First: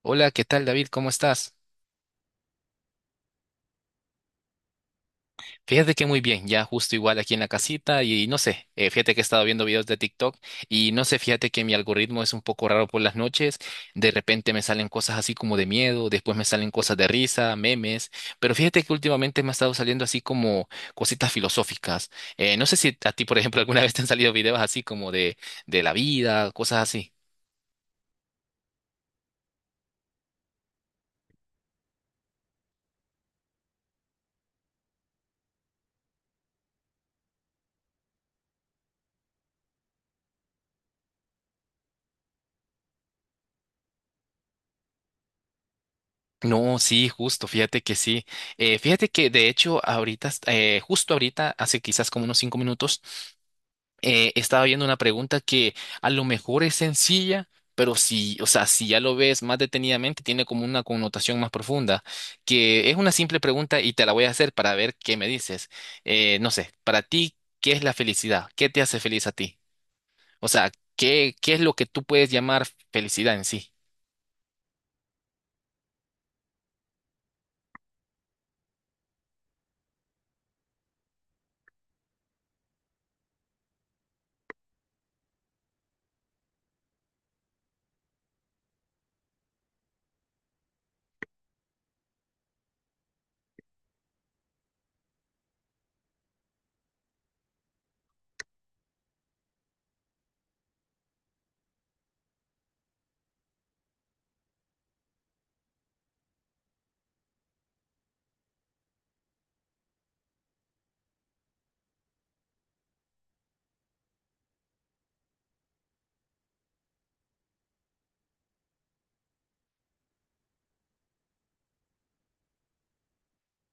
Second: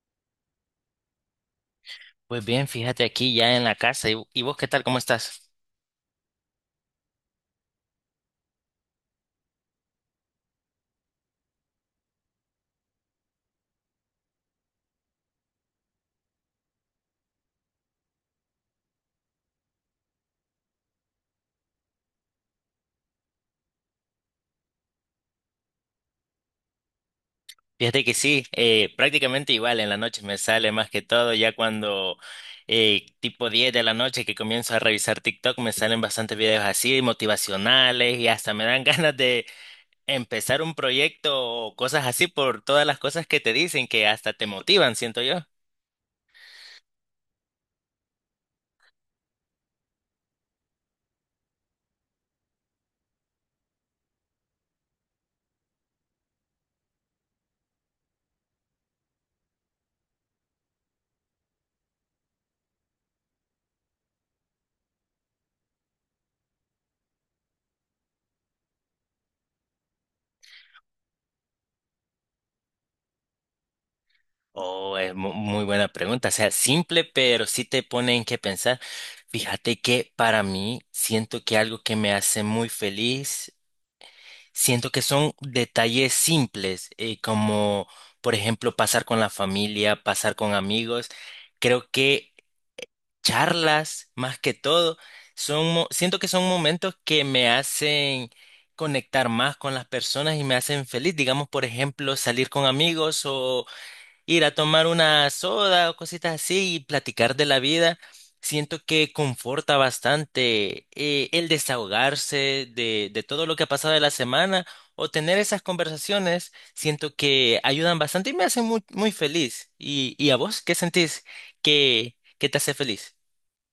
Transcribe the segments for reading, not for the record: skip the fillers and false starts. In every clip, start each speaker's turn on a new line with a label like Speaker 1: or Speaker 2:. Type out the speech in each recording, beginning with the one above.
Speaker 1: Hola, ¿qué tal, David? ¿Cómo estás?
Speaker 2: Pues bien, fíjate aquí ya en la casa. ¿Y vos, ¿qué tal? ¿Cómo estás?
Speaker 1: Fíjate que muy bien, ya justo igual aquí en la casita y no sé, fíjate que he estado viendo videos de TikTok y no sé, fíjate que mi algoritmo es un poco raro por las noches, de repente me salen cosas así como de miedo, después me salen cosas de risa, memes, pero fíjate que últimamente me ha estado saliendo así como cositas filosóficas. No sé si a ti, por ejemplo, alguna vez te han salido videos así como de la vida, cosas así.
Speaker 2: Fíjate que sí, prácticamente igual en la noche me sale más que todo, ya cuando tipo 10 de la noche que comienzo a revisar TikTok me salen bastantes videos así, motivacionales y hasta me dan ganas de empezar un proyecto o cosas así por todas las cosas que te dicen que hasta te motivan, siento yo.
Speaker 1: No, sí, justo, fíjate que sí. Fíjate que de hecho ahorita, justo ahorita, hace quizás como unos 5 minutos, estaba viendo una pregunta que a lo mejor es sencilla, pero si, o sea, si ya lo ves más detenidamente, tiene como una connotación más profunda, que es una simple pregunta y te la voy a hacer para ver qué me dices. No sé, para ti, ¿qué es la felicidad? ¿Qué te hace feliz a ti? O sea, ¿ qué es lo que tú puedes llamar felicidad en sí?
Speaker 2: Oh, es muy buena pregunta. O sea, simple, pero sí te pone en qué pensar. Fíjate que para mí siento que algo que me hace muy feliz, siento que son detalles simples, como por ejemplo pasar con la familia, pasar con amigos. Creo que charlas, más que todo, siento que son momentos que me hacen conectar más con las personas y me hacen feliz. Digamos, por ejemplo, salir con amigos, ir a tomar una soda o cositas así y platicar de la vida. Siento que conforta bastante, el desahogarse de todo lo que ha pasado de la semana o tener esas conversaciones. Siento que ayudan bastante y me hacen muy, muy feliz. Y a vos, ¿qué sentís que te hace feliz?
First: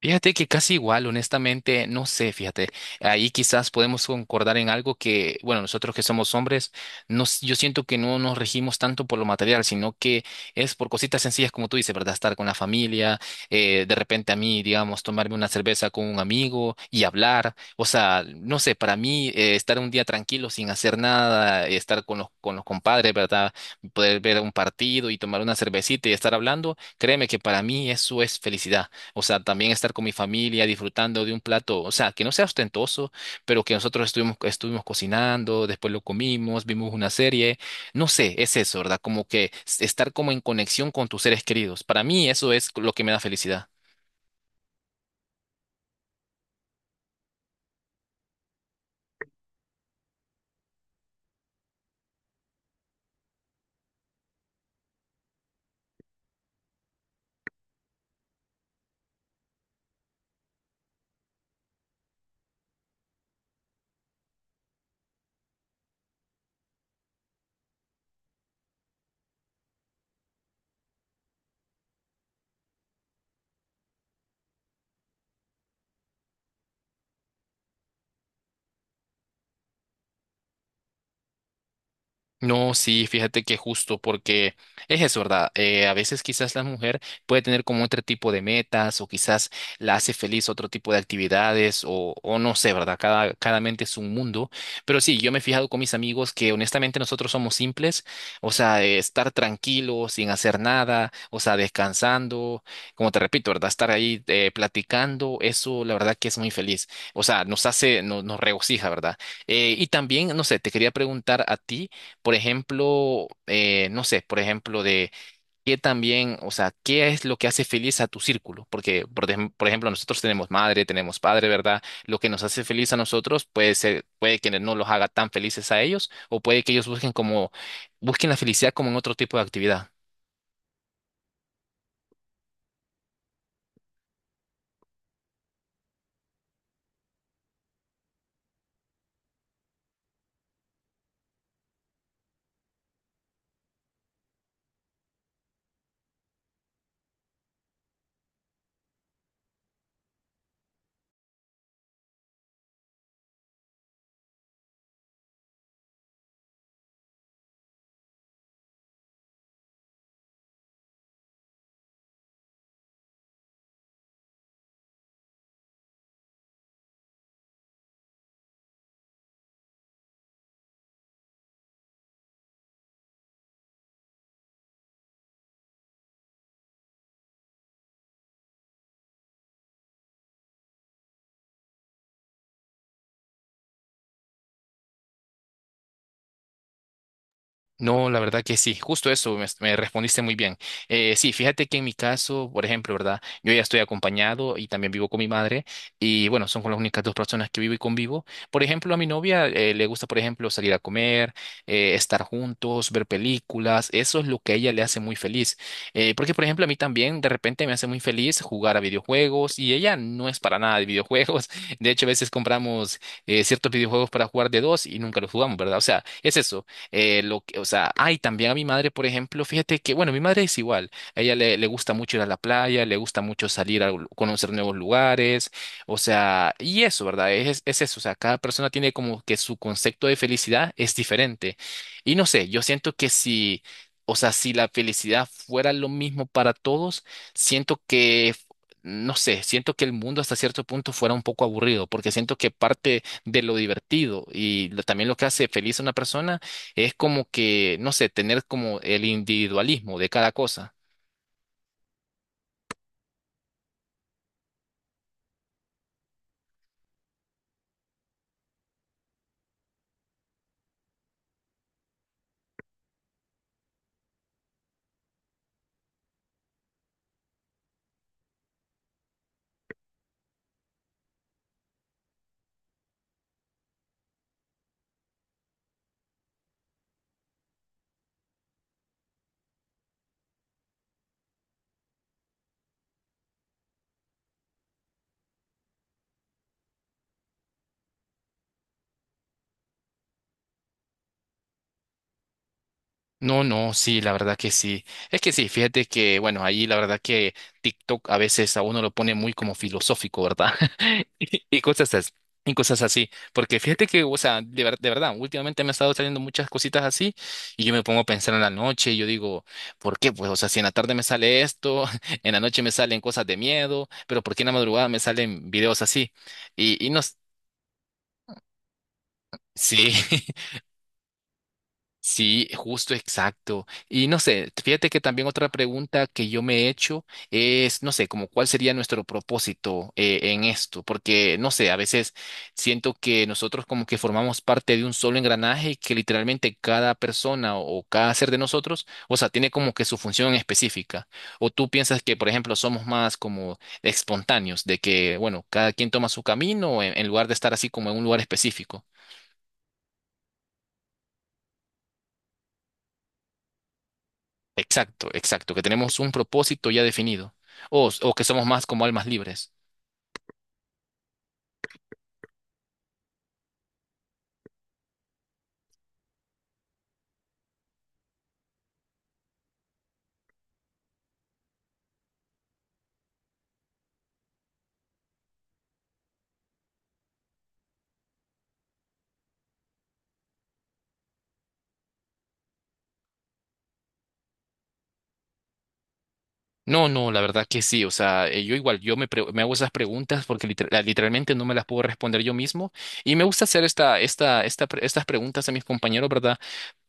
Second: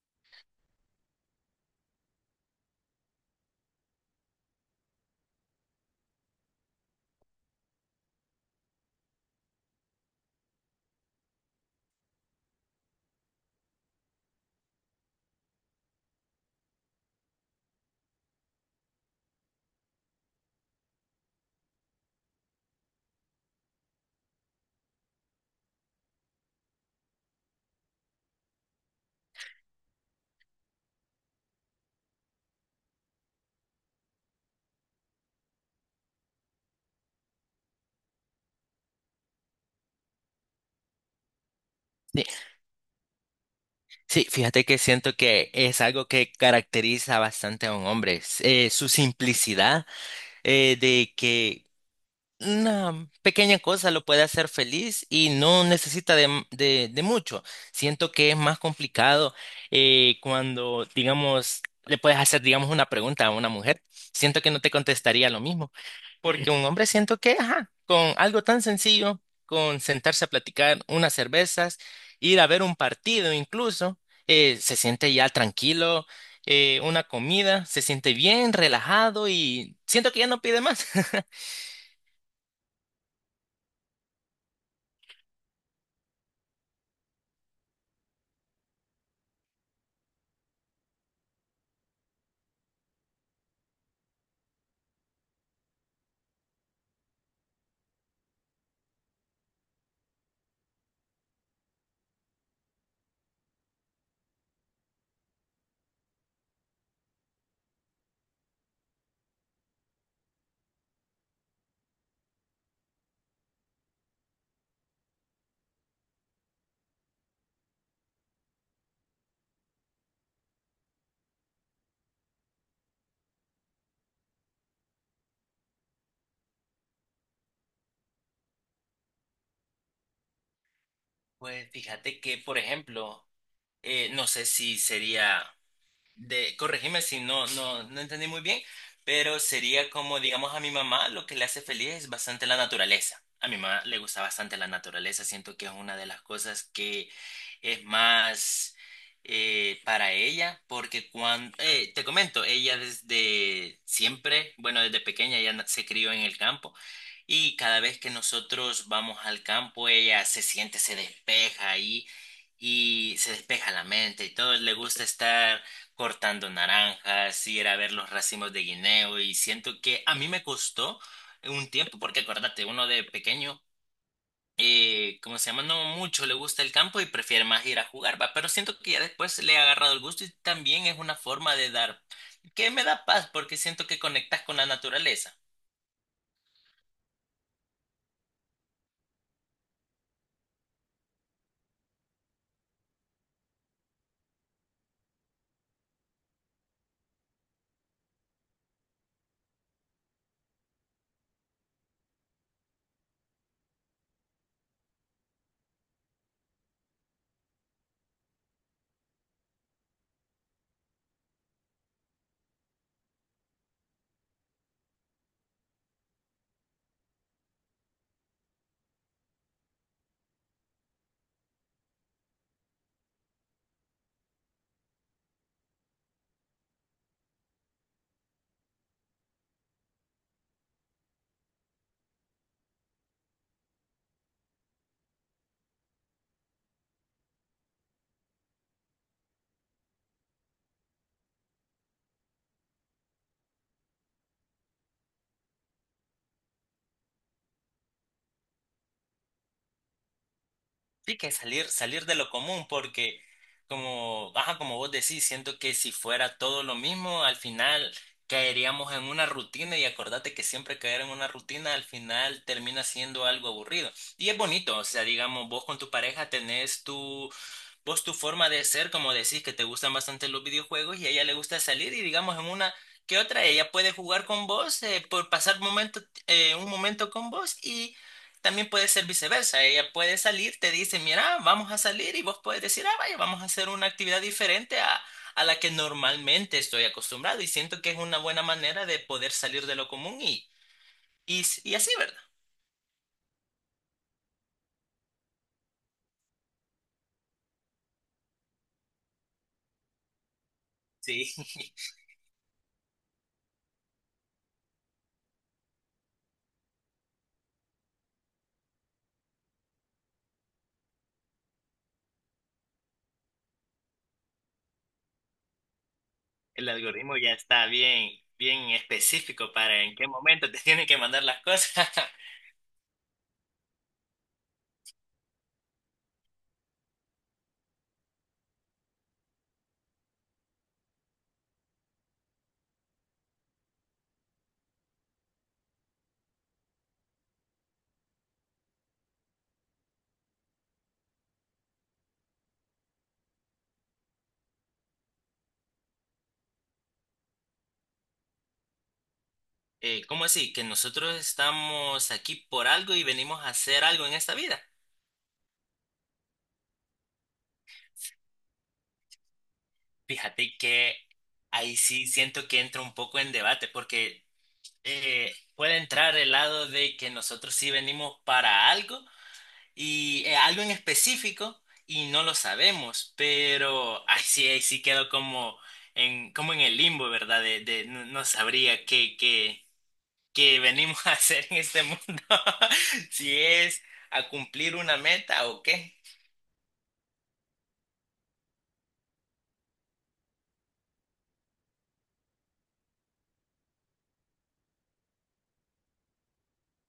Speaker 1: Fíjate que casi igual, honestamente, no sé, fíjate, ahí quizás podemos concordar en algo que, bueno, nosotros que somos hombres, yo siento que no nos regimos tanto por lo material, sino que es por cositas sencillas, como tú dices, ¿verdad? Estar con la familia, de repente a mí, digamos, tomarme una cerveza con un amigo y hablar, o sea, no sé, para mí, estar un día tranquilo sin hacer nada, estar con con los compadres, ¿verdad? Poder ver un partido y tomar una cervecita y estar hablando, créeme que para mí eso es felicidad, o sea, también estar con mi familia disfrutando de un plato, o sea, que no sea ostentoso, pero que nosotros estuvimos, estuvimos cocinando, después lo comimos, vimos una serie, no sé, es eso, ¿verdad? Como que estar como en conexión con tus seres queridos. Para
Speaker 2: Sí,
Speaker 1: mí eso es lo que me da felicidad.
Speaker 2: sí, fíjate que siento que es algo que caracteriza bastante a un hombre, es, su simplicidad, de que una pequeña cosa lo puede hacer feliz y no necesita de mucho. Siento que es más complicado cuando, digamos, le puedes hacer, digamos, una pregunta a una mujer. Siento que no te contestaría lo mismo, porque un hombre siento que, ajá, con algo tan sencillo, con sentarse a platicar unas cervezas, ir a ver un partido incluso, se siente ya tranquilo, una comida, se siente bien, relajado, y siento que ya no pide más.
Speaker 1: No, sí, fíjate que justo porque es eso, ¿verdad? A veces quizás la mujer puede tener como otro tipo de metas o quizás la hace feliz otro tipo de actividades o no sé, ¿verdad? Cada mente es un mundo. Pero sí, yo me he fijado con mis amigos que honestamente nosotros somos simples, o sea, estar tranquilo, sin hacer nada, o sea, descansando, como te repito, ¿verdad? Estar ahí platicando, eso la verdad que es muy feliz. O sea, nos hace, nos regocija, ¿verdad? Y también, no sé, te quería preguntar a ti. Por ejemplo, no sé, por ejemplo, de qué también, o sea, qué es lo que hace feliz a tu círculo, porque, por ejemplo, nosotros tenemos madre, tenemos padre, ¿verdad? Lo que nos hace feliz a nosotros puede ser, puede que no los haga tan felices a ellos, o puede que ellos busquen como, busquen la felicidad como en otro tipo de actividad.
Speaker 2: Pues fíjate que, por ejemplo, no sé si sería corregime si no, no entendí muy bien, pero sería como, digamos, a mi mamá lo que le hace feliz es bastante la naturaleza. A mi mamá le gusta bastante la naturaleza, siento que es una de las cosas que es más para ella, porque cuando, te comento, ella desde siempre, bueno, desde pequeña se crió en el campo. Y cada vez que nosotros vamos al campo, ella se siente, se despeja ahí y se despeja la mente y todo. Le gusta estar cortando naranjas, ir a ver los racimos de guineo, y siento que a mí me costó un tiempo, porque acuérdate, uno de pequeño, como se llama, no mucho le gusta el campo y prefiere más ir a jugar, va, pero siento que ya después le he agarrado el gusto y también es una forma de dar, que me da paz porque siento que conectas con la naturaleza.
Speaker 1: No, la verdad que sí, justo eso, me respondiste muy bien. Sí, fíjate que en mi caso, por ejemplo, ¿verdad? Yo ya estoy acompañado y también vivo con mi madre y bueno, son con las únicas dos personas que vivo y convivo. Por ejemplo, a mi novia le gusta, por ejemplo, salir a comer, estar juntos, ver películas, eso es lo que a ella le hace muy feliz. Porque, por ejemplo, a mí también de repente me hace muy feliz jugar a videojuegos y ella no es para nada de videojuegos. De hecho, a veces compramos ciertos videojuegos para jugar de dos y nunca los jugamos, ¿verdad? O sea, es eso lo que, o sea, ay, también a mi madre, por ejemplo, fíjate que, bueno, mi madre es igual. A ella le gusta mucho ir a la playa, le gusta mucho salir a conocer nuevos lugares, o sea, y eso, ¿verdad? Es eso, o sea, cada persona tiene como que su concepto de felicidad es diferente. Y no sé, yo siento que si, o sea, si la felicidad fuera lo mismo para todos, siento que… No sé, siento que el mundo hasta cierto punto fuera un poco aburrido, porque siento que parte de lo divertido y también lo que hace feliz a una persona es como que, no sé, tener como el individualismo de cada cosa.
Speaker 2: Sí, que salir, salir de lo común, porque como, ajá, como vos decís, siento que si fuera todo lo mismo, al final caeríamos en una rutina y acordate que siempre caer en una rutina al final termina siendo algo aburrido. Y es bonito, o sea, digamos, vos con tu pareja tenés tu... Vos tu forma de ser, como decís, que te gustan bastante los videojuegos y a ella le gusta salir, y digamos en una que otra, ella puede jugar con vos, por pasar momento, un momento con vos, y también puede ser viceversa. Ella puede salir, te dice, mira, vamos a salir, y vos puedes decir, ah, vaya, vamos a hacer una actividad diferente a la que normalmente estoy acostumbrado, y siento que es una buena manera de poder salir de lo común y así, ¿verdad?
Speaker 1: No, sí, la verdad que sí. Es que sí, fíjate que, bueno, ahí la verdad que TikTok a veces a uno lo pone muy como filosófico, ¿verdad?
Speaker 2: Sí.
Speaker 1: Y cosas así. Y cosas así, porque fíjate que, o sea, de verdad, últimamente me han estado saliendo muchas cositas así y yo me pongo a pensar en la noche y yo digo, ¿por qué? Pues, o sea, si en la tarde me sale esto, en la noche me salen cosas de miedo, pero ¿por qué en la madrugada me salen videos así?
Speaker 2: El
Speaker 1: Y no, s-
Speaker 2: algoritmo ya está bien, bien específico para
Speaker 1: sí.
Speaker 2: en qué momento te tienen que mandar las cosas.
Speaker 1: Sí, justo, exacto. Y no sé, fíjate que también otra pregunta que yo me he hecho es, no sé, como cuál sería nuestro propósito en esto, porque no sé, a veces siento que nosotros como que formamos parte de un solo engranaje y que literalmente cada persona o cada ser de nosotros, o sea, tiene como que su función específica. O tú piensas que, por ejemplo, somos más como espontáneos, de que, bueno, cada quien toma su camino en lugar de estar así como en un lugar específico.
Speaker 2: ¿Cómo así? ¿Que nosotros estamos aquí por algo y venimos a hacer algo en esta vida?
Speaker 1: Exacto, exacto, que tenemos un propósito ya definido o que somos más como almas libres.
Speaker 2: Fíjate que ahí sí siento que entra un poco en debate, porque puede entrar el lado de que nosotros sí venimos para algo y algo en específico y no lo sabemos, pero ahí sí quedo como en, como en el limbo, ¿verdad? De no, no sabría qué, qué que venimos a hacer en este mundo, si es a cumplir una meta o qué.
Speaker 1: No, no, la verdad que sí, o sea, yo igual, me hago esas preguntas porque literalmente no me las puedo responder yo mismo y me gusta hacer estas preguntas a mis compañeros, ¿verdad?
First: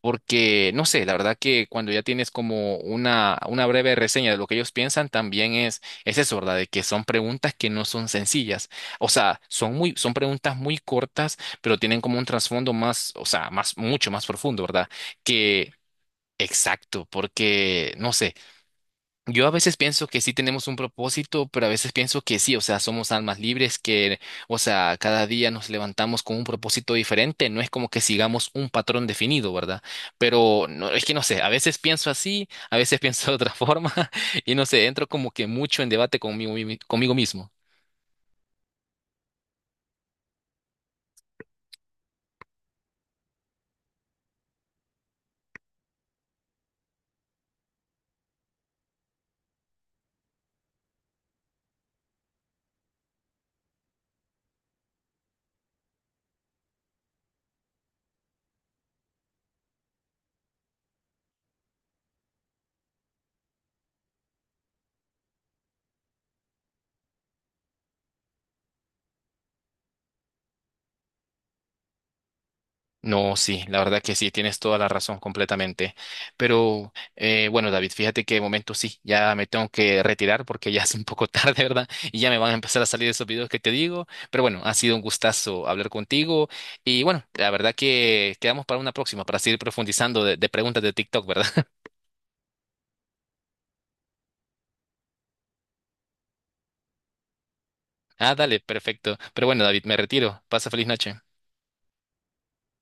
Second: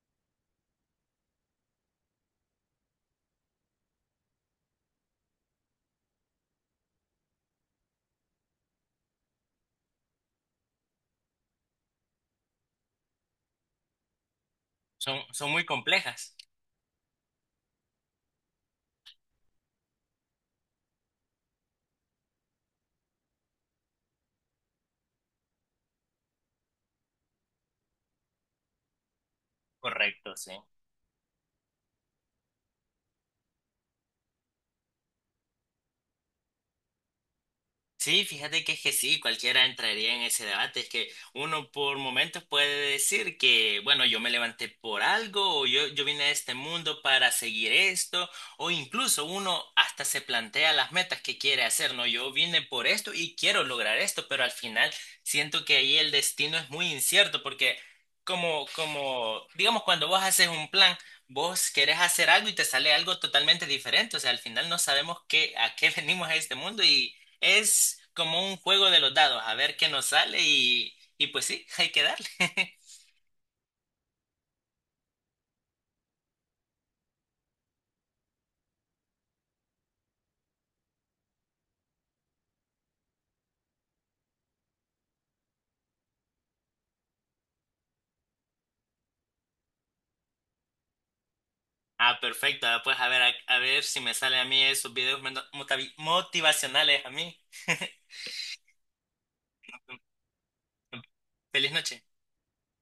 Speaker 1: Porque, no sé, la verdad que cuando ya tienes como una breve reseña de lo que ellos piensan, también es eso, ¿verdad? De que son preguntas que no son sencillas. O sea, son muy, son preguntas muy cortas, pero tienen como un trasfondo más, o sea, más, mucho más profundo, ¿verdad?
Speaker 2: Son, son muy
Speaker 1: Que,
Speaker 2: complejas.
Speaker 1: exacto, porque, no sé. Yo a veces pienso que sí tenemos un propósito, pero a veces pienso que sí, o sea, somos almas libres que, o sea, cada día nos levantamos con un propósito diferente, no es como que sigamos un patrón definido, ¿verdad?
Speaker 2: Correcto, sí.
Speaker 1: Pero no, es que no sé, a veces pienso así, a veces pienso de otra forma y no sé, entro como que mucho en debate conmigo, conmigo mismo.
Speaker 2: Sí, fíjate que es que sí, cualquiera entraría en ese debate. Es que uno por momentos puede decir que, bueno, yo me levanté por algo, yo vine a este mundo para seguir esto, o incluso uno hasta se plantea las metas que quiere hacer, ¿no? Yo vine por esto y quiero lograr esto, pero al final siento que ahí el destino es muy incierto, porque como, digamos, cuando vos haces un plan, vos querés hacer algo y te sale algo totalmente diferente. O sea, al final no sabemos qué, a qué venimos a este mundo, y es como un juego de los dados, a ver qué nos sale y pues sí, hay que darle.
Speaker 1: No, sí, la verdad que sí, tienes toda la razón completamente. Pero bueno, David, fíjate que de momento sí, ya me tengo que retirar porque ya es un poco tarde, ¿verdad? Y ya me van a empezar a salir esos videos que te digo. Pero bueno, ha sido un gustazo hablar contigo. Y bueno, la verdad que quedamos para una próxima, para seguir profundizando de preguntas de TikTok, ¿verdad?
Speaker 2: Ah, perfecto. Ah, pues a ver, a ver si me sale a mí esos videos motivacionales a mí.
Speaker 1: Ah, dale, perfecto. Pero bueno, David, me retiro. Pasa feliz noche.
Speaker 2: Feliz noche.